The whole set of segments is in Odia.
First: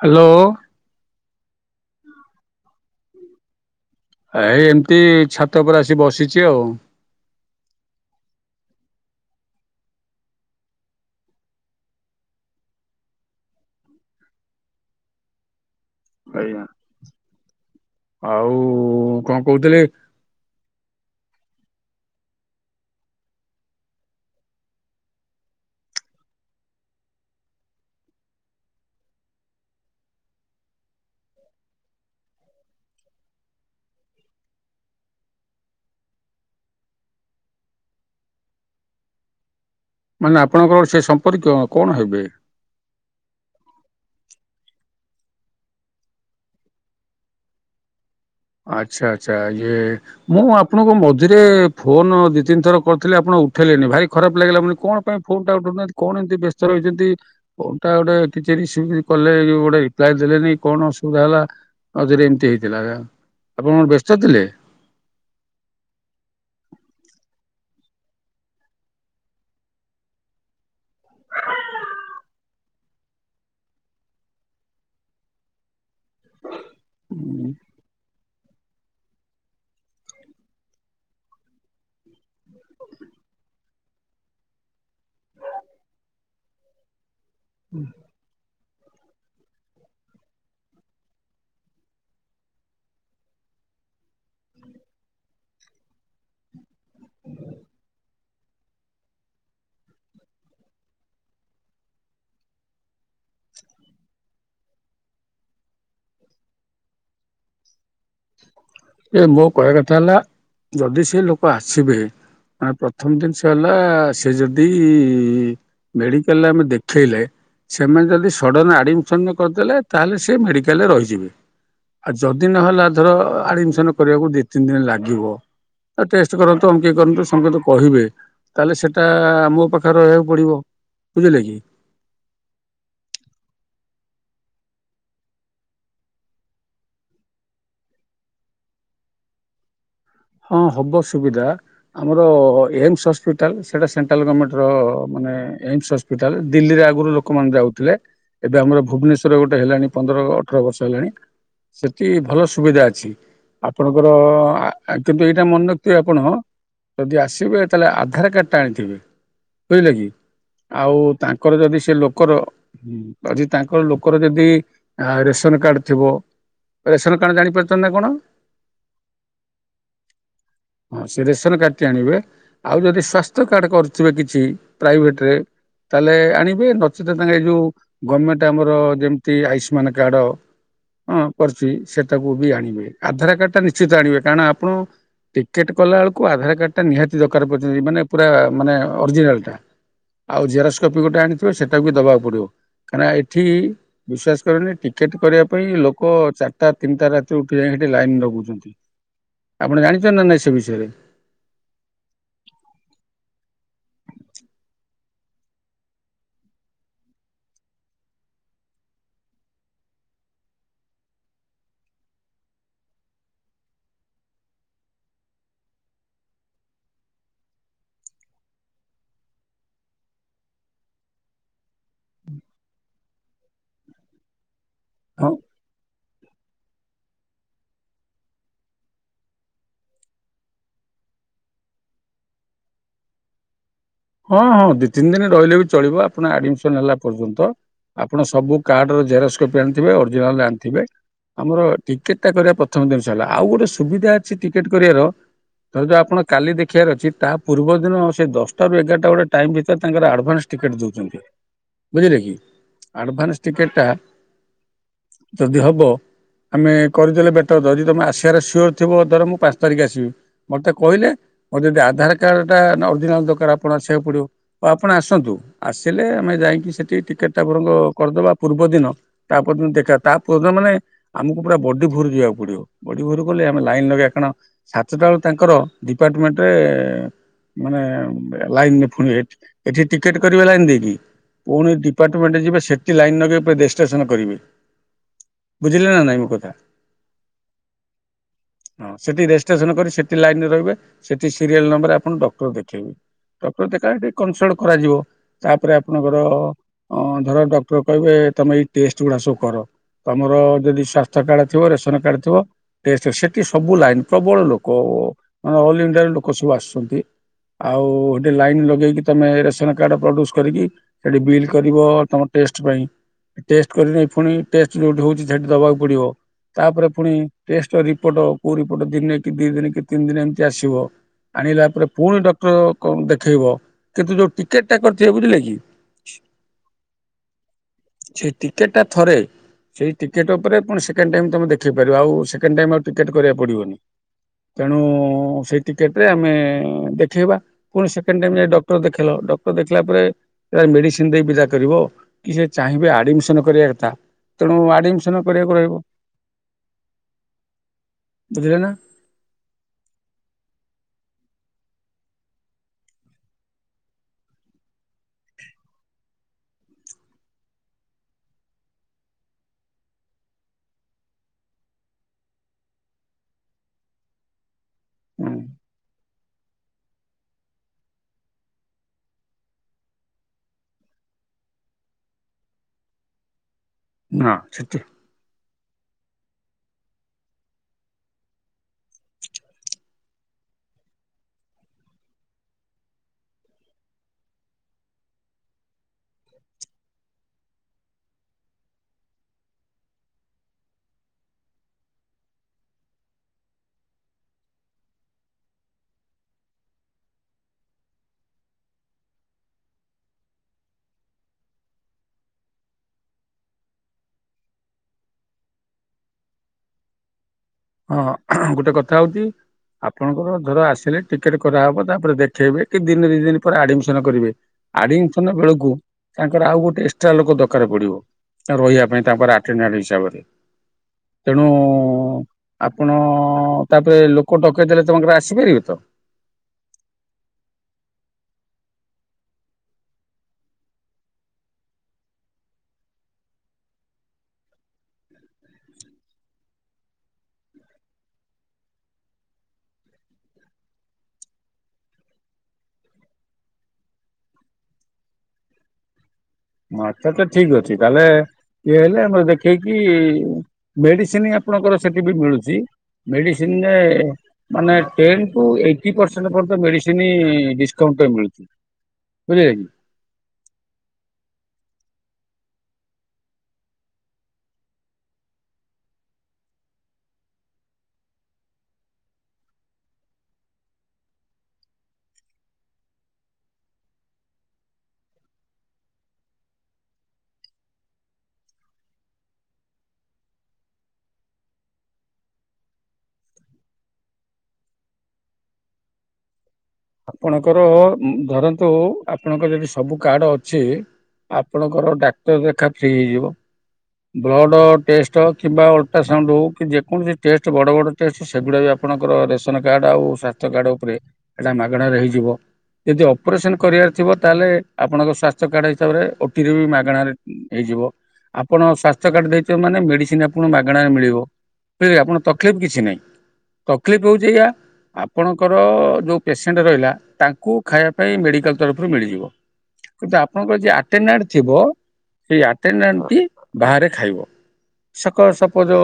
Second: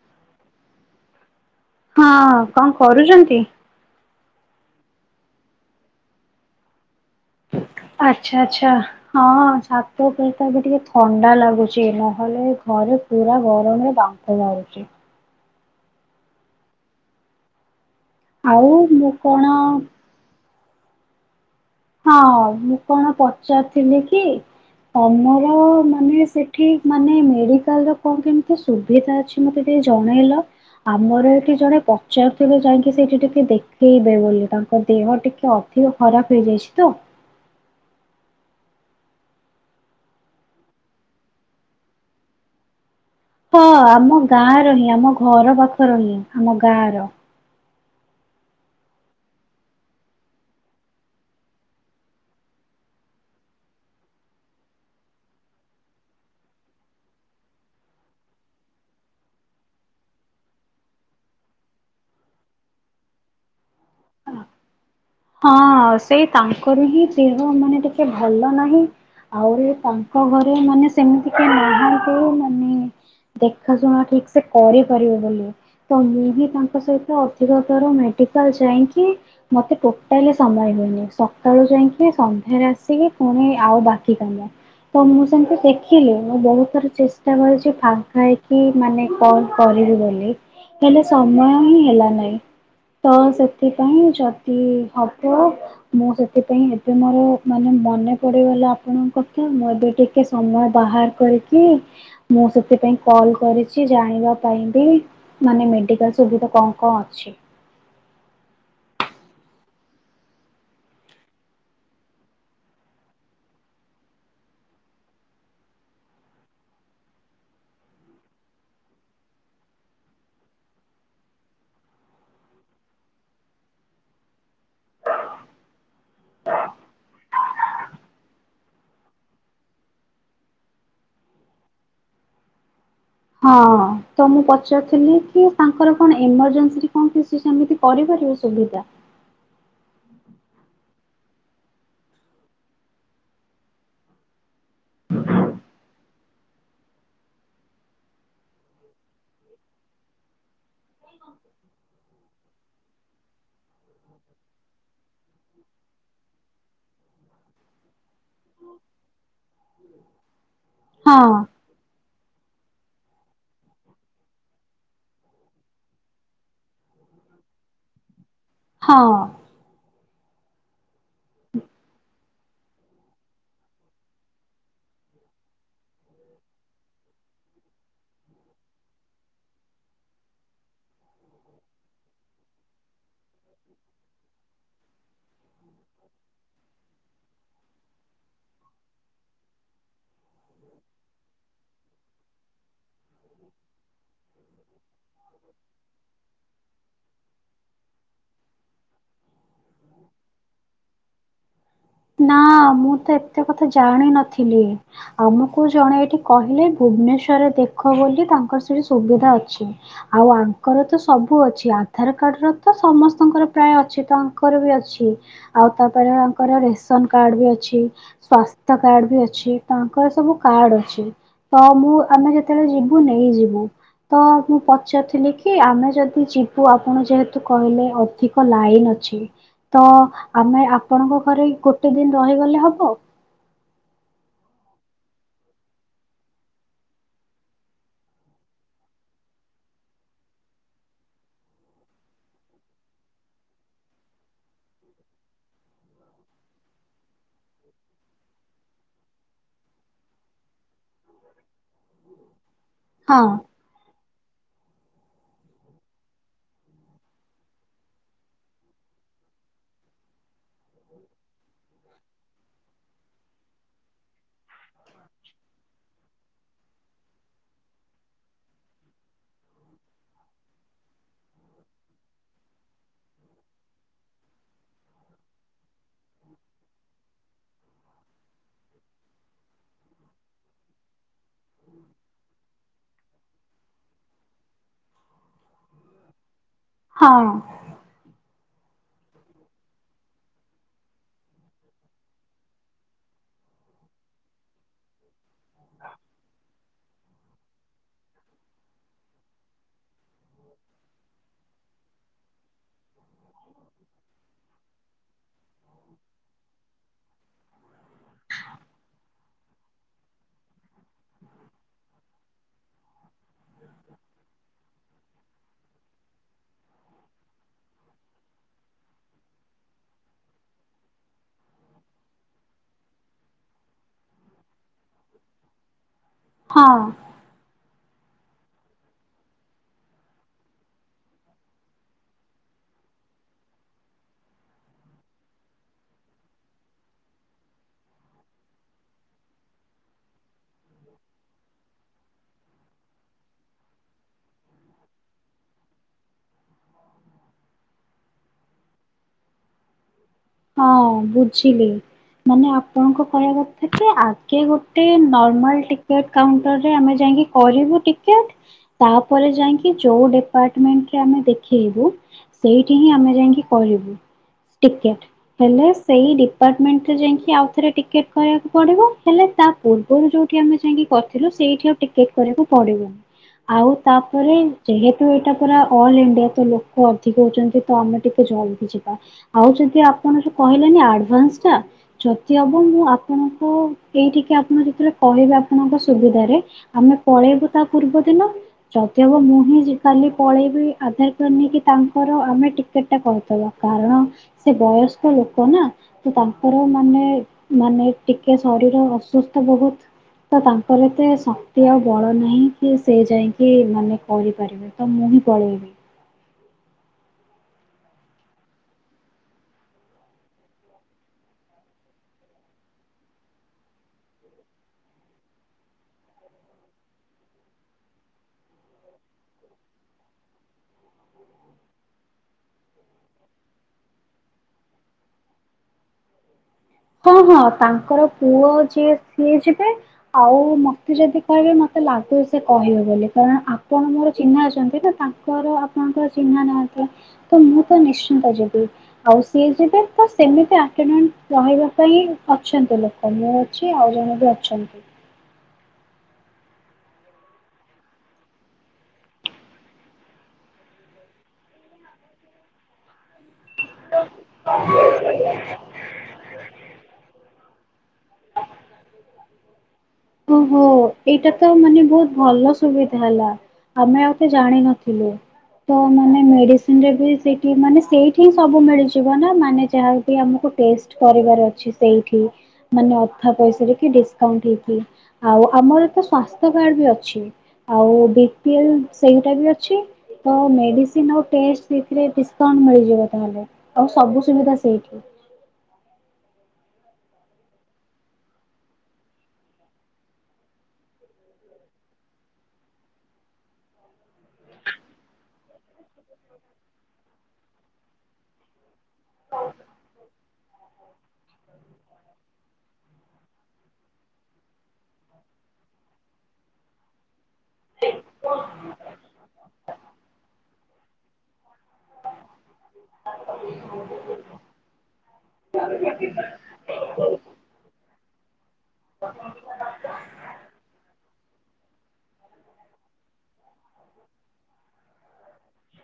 ହାଲୋ ଓ ହଁ ଅଁ କଣ କରୁଚନ୍ତି? ଆ ଏ ଏମିତି ଛାତ ଉପରେ ଆସି ବସିଛି ଆଉ ଆଚ୍ଛା ଆଛା ହଁ ଛାତ ଉପରେ ତ ଆଜି ଟିକେ ଥଣ୍ଡା ଲାଗୁଛି ନହେଲେ ଘରେ ପୁରା ଗରମରେ ବାମ୍ପ ଫ ବାହାରୁଛି ଆଜ୍ଞା। ଆଉ ମୁଁ କଣ? ହଁ ମୁଁ କଣ ପଚାରୁଥିଲି କି? ତମର ମାନେ ସେଠି ମାନେ ମେଡିକାଲ ର କଣ କେମିତି ସୁବିଧା ଅଛି? ମତେ ଟିକେ ଜଣେଇଲ? ଆମର ଏଠି ଜଣେ ପଚାରୁଥିଲେ ଯାଇଁକି ସେଠି ଟିକେ ଦେଖେଇବେ ବୋଲି ତାଙ୍କ ଦେହ ଟିକେ ଅ ଧିକ ଖରାପ ହେଇଯାଇଛି ତ। ମାନେ ଆପଣଙ୍କର ସେ ସମ୍ପର୍କୀୟ କଣ ହେବେ? ହଁ ଆମ ଗାଁ ର ହିଁ ଆମ ଘର ପାଖର ହିଁ ଆମ ଗାଁ ର ଆଚ୍ଛା ଆଚ୍ଛା ୟିଏ ମୁଁ ଆପଣଙ୍କୁ ମଝିରେ ଫୋନ ଦି ତିନି ଥର କରିଥିଲି ଆପଣ ଉଠେଇଲେନି ଭାରି ଖରାପ୍ ଲାଗିଲା ମୁଁ କହିଲି କଣ? ପାଇଁ ଫୋନ୍ ଟା ଉଠଉନାହାନ୍ତି କଣ ଏମତି ବ୍ୟସ୍ତ ରହିଛନ୍ତି ଫୋନ୍ ଟା ଗୋଟେ କିଛି ରିସିଭ ଵି କଲେ ଗୋଟେ ରିପ୍ଲାଏ ଦେଲେନି କଣ ଅସୁବିଧା ହେଲା? ଆଉ ଯଦି ଏମିତି ହେଇଥିଲା ଗା ଆପଣ କଣ ବ୍ୟସ୍ତ ଥିଲେ? ହଁ ସେଇ ତାଙ୍କର ହିଁ ଦେହ ମାନେ ଟିକେ ଭଲ ନାହିଁ ଆହୁରି ତାଙ୍କ ଘରେ ମାନେ ସେମିତି କେହି ନାହାନ୍ତି ମାନେ ଦେଖା ଶୁଣା ଠିକ୍ ସେ କରିପାରିବେ ବୋଲି ତ ମୁଁ ହିଁ ତାଙ୍କ ତାଙ୍କ ସହିତ ଅଧିକ ଥର ମେଡିକାଲ ଯାଇଁକି ମତେ ଟୋଟାଲି ସମୟ ହୁଏନି ସ କାଳୁ ଯାଇକି ସନ୍ଧ୍ୟାରେ ଆସିକି ପୁଣି ଆଉ ବା କି କାମ ତ ମୁଁ ସେମିତି ଦେଖିଲି ମୁଁ ବହୁତ ଥର ଚେଷ୍ଟା କରିଛି ଫାଙ୍କା ହେଇିକି କି ମାନେ କଲ୍ କରିବି ବୋଲି ହେଲେ ସମୟ ହିଁ ହେଲା ନାହିଁ। ତ ସେଥିପାଇଁ ଯଦି ହବ ମୁଁ ସେଥିପାଇଁ ଏବେ ମୋର ମାନେ ମନେ ପଡ଼ିଗଲା ଆପଣଙ୍କ କଥା ମୁଁ ଏବେ ଟି କେ ସମୟ ବାହାର କରିକି ମୁଁ ସେଥିପାଇଁ କଲ କରିଛି ଜାଣିବା ପାଇଁ ବି ମାନେ ମେଡିକାଲ ସୁବିଧା କଣ କଣ ଅଛି? ଏ ମୋ କହିବା କଥା ହେଲା ଯଦି ସେ ଲୋକ ଆସିବେ ଆଁ ପ୍ରଥମ ଜିନିଷ ହେଲା ସେ ଯଦି ଇ ମେଡିକାଲରେ ଆମେ ଦେଖେଇଲେ ସେମାନେ ଯଦି ସଡ଼ନ ଆଡ଼ମିସନ୍ କରିଦେଲେ ତାହେଲେ ସେ ମେଡ଼ିକାଲରେ ରହିଯିବେ ଆଉ ଯଦି ନହେଲା ଧର ଆଡ଼ମିସନ୍ କରିବାକୁ ଦି ତିନି ଦିନ୍ ଲାଗିବ ଆ ଟେଷ୍ଟ କରନ୍ତୁ ଅମୂକେଇ କରନ୍ତୁ ସେମିତି ତ କହିବେ ତାହେଲେ ସେଟା ମୋ ପାଖରେ ରହିବାକୁ ପଡ଼ିବ ବୁଝିଲେ କି ହଁ ତ ମୁଁ ପଚାରୁଥିଲି କି ତାଙ୍କର କଣ ଏମରଜେନ୍ସିରେ କଣ କିଛି ସେମିତି କରିପାରିବେ ସୁବିଧା ହଁ ହବ ସୁବିଧା। ଆମର ଏମ୍ସ ହସ୍ପିଟାଲ୍ ସେଇଟା ସେଣ୍ଟ୍ରାଲ ଗଭର୍ଣ୍ଣମେଣ୍ଟର ମାନେ ଏମ୍ସ ହସ୍ ପିଟାଲ ଦିଲ୍ଲୀରେ ଆଗରୁ ଲୋକମାନେ ଯାଉଥିଲେ। ଏବେ ଆମର ଭୁବନେଶ୍ୱର ଗୋଟେ ହେଲାଣି ପନ୍ଦର ଅଠର ବର୍ଷ ହେଲାଣି ସେଠି ଭଲ ସୁବିଧା ଅଛି। ଆପଣଙ୍କର ଆ କିନ୍ତୁ ଏଇଟା ମନେ ରଖିଥିବେ ଆପଣ ଯଦି ଆସିବେ ତାହେଲେ ଆଧାର କାର୍ଡ ଟା ଆଣିଥିବେ। ବୁଝିଲେ କି। ଆଉ ହଁ ତାଙ୍କର ଯଦି ସେ ଲୋକର ହୁଁ ଆଜି ତାଙ୍କର ଲୋକର ଯଦି ରେସନ କାର୍ଡ ଥିବ ରେସନ କାର୍ଡ଼ ଜାଣିପାରୁଛନ୍ତି ନା କଣ? ହଁ। ହଁ ସେ ରେସନ କାର୍ଡଟି ଆଣିବେ। ଆଉ ଯଦି ସ୍ଵାସ୍ଥ୍ୟ କାର୍ଡ଼ କରୁଥିବେ କିଛି ପ୍ରାଇଭେଟ୍ ରେ ତାହେଲେ ଆଣିବେ। ନଚେତ୍ ତାଙ୍କେ ଏଇ ଯୋଉ ଗଭର୍ଣମେଣ୍ଟ ଆମର ଯେମିତି ଆୟୁଷ୍ମାନ କାର୍ଡ ହଁ କରୁଛି ସେଟାକୁ ବି ଆଣିବେ। ଆଧାର କାର୍ଡ ଟା ନିଶ୍ଚିତ ଆଣିବେ କାରଣ ଆପଣ ଟିକେଟ୍ କଲା ବେଳକୁ ଆଧାର କାର୍ଡ ଟା ନିହାତି ଦରକାର ପଡିଛନ୍ତି ମାନେ ପୁରା ମାନେ ଅରିଜିନାଲ୍ ଟା। ଆଉ ଜେରୋସ୍କୋପି ଗୋଟେ ଆଣିଥିବେ ସେଇଟାକୁ ବି ଦେବାକୁ ପଡ଼ିବ। କାଁହିଁକିନା ଏଠି ବିଶ୍ଵାସ କରନି ଟିକେଟ କରିବା ପାଇଁ ଲୋକ ଚାରିଟା ତିନିଟା ରାତିରେ ଉଠି ଯାଇ ସେଠି ଲାଇନ ଲଗାଉଛନ୍ତି। ଆପଣ ଜାଣିଛନ୍ତି ନା ନାଇଁ ସେ ବିଷୟରେ। ନା ମୁଁ ତ ଏତେ କଥା ଜାଣିିନଥିଲି। ଆମୁକୁ ଜଣେ ଏଇଠି କହିଲେ ଭୁବନେଶ୍ଵରରେ ଦେଖ ବୋଲି ତାଙ୍କର ସେଠି ସୁବିଧା ଅଛି। ଆଉ ଆଙ୍କର ତ ସବୁ ଅଛି ଆଧାର କାର୍ଡର ତ ସମସ୍ତଙ୍କର ପ୍ରାୟ ଅଛି ତ ଆଙ୍କର ବି ଅଛି। ଆଉ ତାପରେ ଆଙ୍କର ରା ରାସନ କାର୍ଡ ବି ଅଛି। ସ୍ଵାସ୍ଥ୍ୟ କାର୍ଡ ବି ଅଛି। ତାଙ୍କର ସବୁ କାର୍ଡ ଅଛି। ତ ମୁଁ ଆମେ ଯେତେବେଳେ ଯିବୁ ନେଇ ଯିବୁ। ତ ମୁଁ ହଁ ଥିଲ କି ଆମେ ଯଦି ଯିବୁ ଆପଣ ଯେହେତୁ କହିଲେ ଅଧିକ ଲାଇନ ଅଛି। ତ ଆମେ ଆପଣଙ୍କ ଘରେ ଗୋଟେ ଦିନ ରହିଗଲେ ହବ। ହଁ ହଁ ଦି ତିନି ଦିନ ରହିଲେ ବି ଚଳିବ ଆପଣ ଆଡମିସନ ହେଲା ପର୍ଯ୍ୟନ୍ତ। ଆପଣ ସବୁ କାର୍ଡ ର ଜେରକ୍ସ କପି ଆଣିଥିବେ ଅରିଜିନାଲ ଆଣିଥିବେ। ଆମର ଟିକେଟ ଟା କରିବା ପ୍ରଥମ ଜିନିଷ ହେଲା ଆଉ ଗୋଟେ ସୁବିଧା ଅଛି ଟିକେଟ କରିବାର। ଧର ଯୋଉ ଆପଣ କାଲି ଦେଖିବାର ଅଛି ତା ପୂର୍ବ ଦିନ ସେ ଦଶ ଏଗାରଟା ବେଳେ ଟାଇମ୍ ଭିତରେ ତାଙ୍କର ଆଡଭାନ୍ସ ଟିକେଟ୍ ଦଉଛନ୍ତି ବୁଝିଲେ କି। ହଁ ଆଡଭାନ୍ସ ଟିକେଟ ଟା ଯଦି ହବ ଆମେ କରିଦେଲେ ବେଟର ଧର ଯଦି ତୁମେ ଆସିବାର ସିଓର ଥିବ ଧର ମୁଁ ପାଞ୍ଚ ତାରିଖ ଆସିବି। ମତେ କହିଲେ ମୋର ଯଦି ଆଧାର କାର୍ଡ ଟା ଅରିଜିନାଲ ଦରକାର ଆପଣ ସେ ପଡିବ। ଆପଣ ଆସନ୍ତୁ ଆସିଲେ ଆମେ ଯାଇକି ସେଠି ଟିକେଟ ଟାପର କରିଦବା ପୂର୍ବ ଦିନ। ତାପର୍ଯ୍ୟନ୍ତ ଦେଖା ତାପର୍ଯ୍ୟନ୍ତ ମାନେ ଆମକୁ ପୁରା ବଡି ଭୋରୁ ଯିବାକୁ ପଡିବ। ବଡି ଭୋରୁ କଲେ ଆମେ ଲାଇନ ଲଗେଇବା କଣ ସାତଟା ବେଳେ ତାଙ୍କର ଡିପାର୍ଟମେଣ୍ଟରେ ମାନେ ଲାଇନରେ ପୁଣି ଏଠି ଏଠି ଟିକେଟ କରିବେ ଲାଇନ ଦେଇକି। ପୁଣି ଡିପାର୍ଟମେଣ୍ଟ ଯିବେ ସେଠି ଲାଇନ ନଗେଇ ପୁଣି ରେଜିଷ୍ଟ୍ରେସନ କରିବେ। ବୁଝିଲେ ନା ନାଇଁ ମୋ କଥା। ହଁ। [inaudible] ହଁ ସେଠି ରେଜିଷ୍ଟ୍ରେସନ କରି ସେଠି ଲାଇନ ରେ ରହିବେ। ସେଠି ସିରିଏଲ୍ ନମ୍ବରରେ ଆପଣ ଡକ୍ଟର ଦେଖେଇବେ। ଡକ୍ଟର ଦେଖା ସେଠି କନସଲ୍ଟ କରାଯିବ। ତାପରେ ଆପଣଙ୍କର ଅ ଧର ଡକ୍ଟର କହିବେ ତମେ ଏଇ ଟେଷ୍ଟ ଗୁଡା ସବୁ କର। ତମର ଯଦି ସ୍ଵାସ୍ଥ୍ୟ କାର୍ଡ ଥିବ ରେସନ କାର୍ଡ ଥିବ। ସେଠି ସବୁ ଲାଇନ ପ୍ରବଳ ଲୋକ ମାନେ ଅଲ୍ ଇଣ୍ଡିଆର ଲୋକ ସବୁ ଆସୁଛନ୍ତି। ଆଉ ଗୋଟେ ଲାଇନ ଲଗେଇକି ତମେ ରେସନ କାର୍ଡ ପ୍ରଡ୍ୟୁସ କରିକି ସେଠି ବିଲ୍ କରିବ ତମ ଟେଷ୍ଟ ପାଇଁ ଟେଷ୍ଟ କରି ପୁଣି ଟେଷ୍ଟ ଯୋଉଠି ହଉଛି ସେଠି ଦବାକୁ ପଡିବ। ତାପରେ ପୁଣି ଟେଷ୍ଟ ର ରିପୋଟ କୋଉ ରିପୋଟ ଦିନେ କି ଦି ଦିନି କି ତିନ୍ ଦିନି ଏମିତି ଆସିବ। ଆଣିଲା ପରେ ପୁଣି ଡକ୍ଟର କ- ଦେଖେଇବ କିନ୍ତୁ ଯୋଉ ଟିକେଟ ଟା କରିଥିବେ ବୁଝିଲେ କି ହଁ। ସେ ଟିକେଟ ଟା ଥରେ ସେଇ ଟିକେଟ୍ ଉପରେ ପୁଣି ସେକେଣ୍ଡ୍ ଟାଇମ ତମ ଦେଖେଇ ପାରିବ ଆଉ ସେକେଣ୍ଡ୍ ଟାଇମ ଆଉ ଟିକେଟ୍ କରିବାକୁ ପଡିବନି। ତେଣୁ ସେଇ ଟିକେଟ୍ ରେ ଆମେ ଦେଖେଇବା। ପୁଣି ସେକେଣ୍ଡ୍ ଟାଇମ୍ ଯାଇ ଡକ୍ଟର ଦେଖେଇଲ ଡକ୍ଟର ଦେଖିଲା ପରେ ମେଡିସିନ୍ ଦେଇ ବିଦା କରିବ କି ସେ ଚାହିଁବେ ଆଡିମିସନ କରିବା କଥା। ତେଣୁ ଆଡମିସନ କରିବାକୁ ରହିବ ବୁଝିଲେ ନା। ହଁ ବୁଝିଲି। ମାନେ ଆପଣଙ୍କ କହିଆ କଥା କି ଆଗେ ଗୋଟେ ନର୍ମାଲ ଟିକେଟ କାଉଣ୍ଟର ରେ ଆମେ ଯାଇକି କରିବୁ ଟିକେଟ ତାପରେ ଯାଇଁକି ଯୋଉ ଡିପାର୍ଟମେଣ୍ଟରେ ଆମେ ଦେଖେଇବୁ ସେଇଠି ହିଁ ଆମେ ଯାଇକି କହିବୁ ଟିକେଟ୍। ହେଲେ ସେଇ ଡିପାର୍ଟମେଣ୍ଟରେ ଯାଇଁକି ଆଉ ଥରେ ଟିକେଟ କରିବାକୁ ପଡିବ ହେଲେ ତା ପୂର୍ବରୁ ଯୋଉଠି ଆମେ ଯାଇଁକି କରିଥିଲୁ ସେଇଠି ଆଉ ଟିକେଟ୍ କରିବାକୁ ପଡିବନି ଆଉ ତାପରେ ହଁ ସେଠି ଯେହେତ୍ ତୁ ଏଇଟା ପୁରା ଅଲ୍ ଇଣ୍ଡିଆ ତ ଲୋକ ଅଧିକ ହୋଉଚନ୍ତି ତ ଆମେ ଟିକେ ଜଲ୍ଦି ଯିବା। ଆଉ ଯଦି ଆପଣ ଯୋଉ କହିଲେନି ଆଡଭାନ୍ସଟା ଯଦି ହବ ମୁଁ ଆପଣଙ୍କୁ ଏଇଠିକି ଆପଣ ଯେତେବେଳେ କହିବେ ଆପଣଙ୍କ ସୁବିଧାରେ ଆମେ ପଳେଇବୁ ତା ପୂର୍ବ ଦିନ ଯଦି ହବ ମୁଁ ହିଁ ଯିବ୍ କାଲି ପଳେଇବି ଆଧାର କାର୍ଡ ନେଇକି ତାଙ୍କର ଆମେ ଟି କେଟଟା କରିଦବା କାରଣ ସେ ବୟସ୍କ ଲୋକ ନା ତ ତାଙ୍କର ମାନେ ମାନେ ଟିକେ ଶରୀର ଅସୁସ୍ଥ ବୋହୁତ ତ ତାଙ୍କର ଏତେ ଶକ୍ତି ଆଉ ବଳ ନାହିଁ କି ସେ ଯାଇଁକି ମାନେ କରିପାରିବେ। ତ ମୁଁ ହିଁ ପଳେଇବି। ହଁ ଗୋଟେ କଥା ହୋଉଚି ଆପଣଙ୍କର ଧର ଆସିଲେ ଟିକେଟ କରାହେବ ତାପରେ ଦେଖେଇବେ କି ଦିନେ ଦିଇ ଦିନ୍ ପରେ ଆଡିମିସନ କରିବେ ଆଡିମିସନ୍ ବେଳକୁ ତାଙ୍କର ଆଉ ଗୋଟେ ଏକ୍ସଟ୍ରା ଲୋକ ଦରକାର ପଡିବ। ଏ ରହିବା ପାଇଁ ତାଙ୍କ ପାଖରେ ଅଟେନାଣ୍ଟ ହିସାବରେ ତେଣୁ ଆପଣ ତାପରେ ଲୋକ ଡକେଇଦେଲେ ତମେଙ୍କର ଆସିପାରିବେ ତ? ହଁ ହଁ ତାଙ୍କର ପୁଅ ଆଉ ଯିଏ ସିଏ ଯିବେ ଆଉ ମତେ ଯଦି କହିବେ ମତେ ଲାଗୁଚି ସେ କହିବେ ବୋଲି କାରଣ ଆପଣ ମୋର ଚିହ୍ନା ଅଛନ୍ତି ନା ତାଙ୍କ୍ ଙ୍କର ଆପଣଙ୍କର ଚିହ୍ନା ନାହାନ୍ତି ତ ମୁଁ ତ ନିଶ୍ଚିନ୍ତ ଯିବି ଆଉ ସିଏ ଯିବେ ତ ସେମିତି ଅଟେନାଣ୍ଟ ରହିବା ପାଇଁ ଅଛନ୍ତି ଲୋକ ମୁଁ ଅଛି ଆଉ ଜଣେ ବି ଅଛନ୍ତି। ମତେ ତ ଠିକ୍ ଅଛି ତାହେଲେ ଇଏ ହେଲେ ଆମର ଦେଖେଇକି ମେଡିସିନ ଆପଣଙ୍କର ସେଠି ବି ମିଳୁଚି ମେଡିସିନରେ ମାନେ ଟେନ୍ ଟୁ ଏଇଟି ପର୍ସେଣ୍ଡ ପରନ୍ତ ମେଡିସିନି ଡିସକାଉଣ୍ଟରେ ମିଳୁ ବୁଝିଲେକି। ଓହୋ ଏଇଟା ତ ମାନେ ବୋହୁତ ଭଲ ସୁବିଧା ହେଲା। ଆମେ ଆଉ ତ ଜାଣିନଥିଲୁ। ତ ମାନେ ମେଡିସିନରେ ବି ସେଇଠି ମାନେ ସେଇଠି ହିଁ ସବୁ ମିଳିଯିବ ନା ମାନେ ଯାହାବି ଆମକୁ ଟେଷ୍ଟ କରିବାର ଅଛି ସେଇଠି ମାନେ ଅଧା ପଇସାରେ କି ଡିସକାଉଣ୍ଟ ହେଇକି? ଆଉ ଆମର ତ ସ୍ଵସ୍ଥ୍ୟ କାର୍ଡ ବି ଅଛି ଆଉ ବି ପି ଏଲ୍ ସେଇଟା ବି ଅଛି। ତ ମେଡିସିନ୍ ଆଉ ଟେଷ୍ଟ୍ ସେଇଥିରେ ଡିସକାଉଣ୍ଟ ମିଳିଯିବ ତାହାଲେ। ଆଉ ସବୁ ସୁବିଧା ସେଇଠି। ଆପଣଙ୍କର ଉଁ ଧରନ୍ତୁ ଆପଣଙ୍କର ଯଦି ସବୁ କାର୍ଡ ଅଛି ଆପଣଙ୍କର ଡାକ୍ତର ଦେଖା ଫ୍ରି ହେଇଯିବ ବ୍ଲଡ଼୍ ଟେଷ୍ଟ କିମ୍ବା ଅଲଟ୍ରାସାଉଣ୍ଡ ହୋଉ କି ଯେକୌଣସି ଟେଷ୍ଟ ବଡ଼ ବଡ଼ ଟେଷ୍ଟ ସେଗୁଡ଼ା ବି ଆପ ଆପଣଙ୍କର ରେସନ କାର୍ଡ ଆଉ ସ୍ୱାସ୍ଥ୍ୟ କାର୍ଡ ଉପରେ ଏଟା ମାଗଣାରେ ହେଇଯିବ। ଯଦି ଅପରେସନ କରିବାର ଥିବ ତାହେଲେ ଆପଣଙ୍କ ସ୍ୱାସ୍ଥ୍ୟ କାର୍ଡ ହିସାବରେ ଓ ଟିରେ ବି ମାଗଣାରେ ହେଇଯିବ। ଆପଣ ସ୍ୱାସ୍ଥ୍ୟ କାର୍ଡ ଦେଇଥିବେ ମାନେ ମେଡ଼ିସିନ ଆପଣଙ୍କୁ ମାଗଣାରେ ମିଳିବ ବୁଝିଲେ ଆପଣ ତକଲିଫ୍ କିଛି ନାହିଁ। ତକଲିଫ୍ ହୋଉଚି ଏଇଆ ଆପଣଙ୍କର ଯୋଉ ପେସେଣ୍ଟ ରହିଲା ତାଙ୍କୁ ଖାଇବା ପାଇଁ ମେଡ଼ିକାଲ ତରଫରୁ ମିଳିଯିବ। କିନ୍ତୁ ଆପଣଙ୍କର ଯିଏ ଆଟାଡ଼ାଣ୍ଟ ଥିବ ସେଇ ଆଟାଡ଼ାଣ୍ଟଟି ବାହାରେ ଖାଇବ। ସକାଳ ସପୋଜ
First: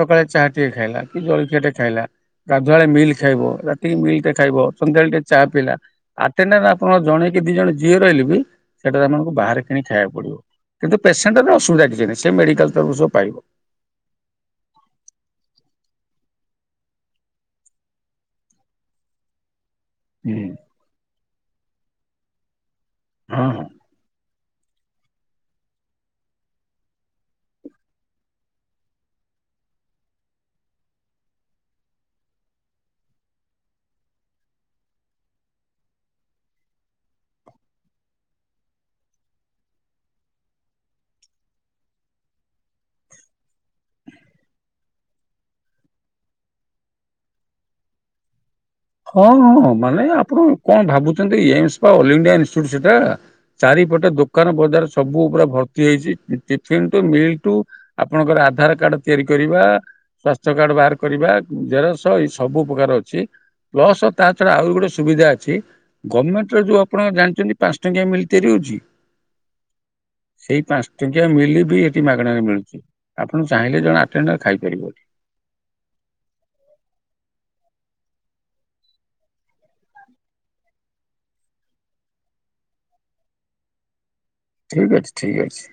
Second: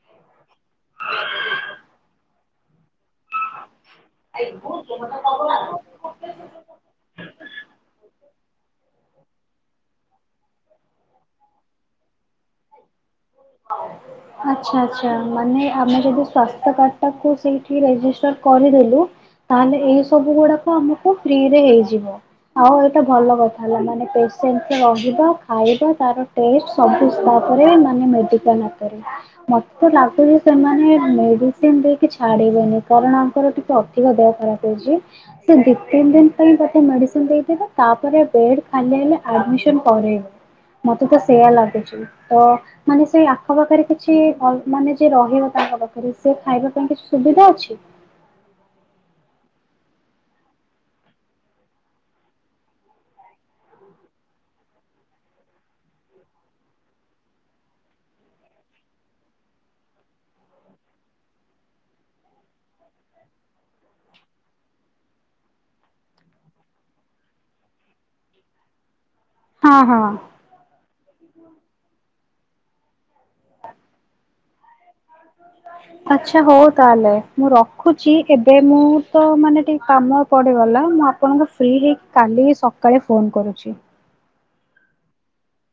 ସକାଳେ ଚାହା ଟିକେ ଖାଇଲା କି ଜଳଖିଆଟେ ଖାଇଲା ଗାଧୁଆଳେ ମିଲ୍ ଖାଇବ ରାତିି ମିଲଟେ ଖାଇବ ସନ୍ଧ୍ୟାବେଳେ ଟିକେ ଚାଆ ପିଇଲା ଆଟାଡ଼ାଣ୍ଟ ଆପଣଙ୍କ ଜଣେ କି ଦି ଜଣ ଯାହା ରହିଲେ ବି ସେଟାରେ ଆପଣଙ୍କୁ ବାହାରେ କିଣି ଖାଇବାକୁ ପଡ଼ିବ। କିନ୍ତୁ ପେସେଣ୍ଟର ଅସୁବିଧା କିଛି ନାହିଁ ସେ ମେଡ଼ିକାଲ ତରଫରୁ ସବୁ ପାଇବ। ଆଚ୍ଛା ଆଚ୍ଛା ମାନେ ଆମେ ଯଦି ସ୍ୱାସ୍ଥ୍ୟ କାର୍ଡଟାକୁ ସେଇଠି ରେଜିଷ୍ଟର କରିଦେଲୁ ତାହେଲେ ଏହି ସବୁ ହୁଁ, ଗୁଡ଼ାକ ଆମକୁ ଫ୍ରିରେ ହେଇଯିବ ଆଉ ଏଇଟା ଭଲ ହଁ ହଁ। କଥା ହେଲା ମାନେ ପେସ୍ ସେମତି ରହିବା, ଖାଇବା ତାର ଟେଷ୍ଟ ସବୁ ତାପରେ ମାନେ ମେଡ଼ିକାଲ ଅ କରେ। ମତେ ଲାଗୁଛି ସେମାନେ ମେଡ଼ିସିନ ଦେଇକି ଛାଡ଼ିବେନି କାରଣ ଆଙ୍କର ଟିକେ ଅ ଅଧିକ ଦେହ ଖରାପ ହେଇଛି। ସେ ଦି ତିନି ଦିନ ପାଇଁ ଗୋଟେ ମେଡ଼ିସିନ ଦେଇ ଦେବେ ତାପରେ ବେଡ୍ ଖାଲି ହେଲେ ଆଡ଼ମିଶନ କରେଇବେ। ମତେ ତ ସେଇୟା ଲାଗୁଛି ତ ମାନେ ସେଇ ଆଖ ଆଖ ପାଖରେ କିଛି ଭଲ ମାନେ ଯେ ରହିବ ତାଙ୍କ ପାଖରେ ସେ ଖାଇବା ପାଇଁ କିଛି ସୁବିଧା ଅଛି। ହଁ ହଁ ମାନେ ଆପଣ କଣ ଭାବୁଛନ୍ତି ଇଏ ଇନ୍ସ ପା ଅଲ ଇଣ୍ଡିଆ ଇନଷ୍ଟିଚ୍ୟୁଟ୍ ସେଟା। ଚାରିପଟେ ଦୋକାନ ବଜାର ସବୁ ପୁରା ଭର୍ତ୍ତି ହେଇଛି ଟିଫିନ ଟୁ ମିଲ୍ ଟୁ ଆପଣଙ୍କର ଆଧାର କାର୍ଡ ତିଆରି କରିବା। ସ୍ୱାସ୍ଥ୍ୟ କାର୍ଡ଼ ବାହାର କରିବା ଉ ଜେରସ ଏଇ ସବୁ ପ୍ରକାର ଅଛି। ପ୍ଲସ ତା ଛଡ଼ା ଆହୁରି ଗୋଟେ ସୁବିଧା ଅଛି ଗଭମେଣ୍ଟର ଯୋଉ ଆପଣ ଜାଣିଛନ୍ତି ପାଞ୍ଚ ଟଙ୍କିଆ ମିଲ୍ ତିଆରି ହେଉଛି। ହଁ ହଁ। ସେଇ ପାଞ୍ଚ ଟଙ୍କିଆ ମିଲ ବି ଏଠି ମାଗଣାରେ ମିଳୁଛି ଆପଣ ଚାହିଁଲେ ଜଣେ ଆଟେଣ୍ଡର ଖାଇପାରିବ। ଆଚ୍ଛା ହଉ ତାହେଲେ ମୁଁ ରଖୁଛି ଏବେ ମୁଁ ତ ମାନେ ଟିକେ କାମ ପଡ଼ିଗଲା ମୁଁ ଆପଣଙ୍କୁ ଫ୍ରି ହେଇକି କାଲି ସକାଳେ ଫୋନ୍ କରୁଛି। ଠିକ ଅଛି ଠିକ ଅଛି।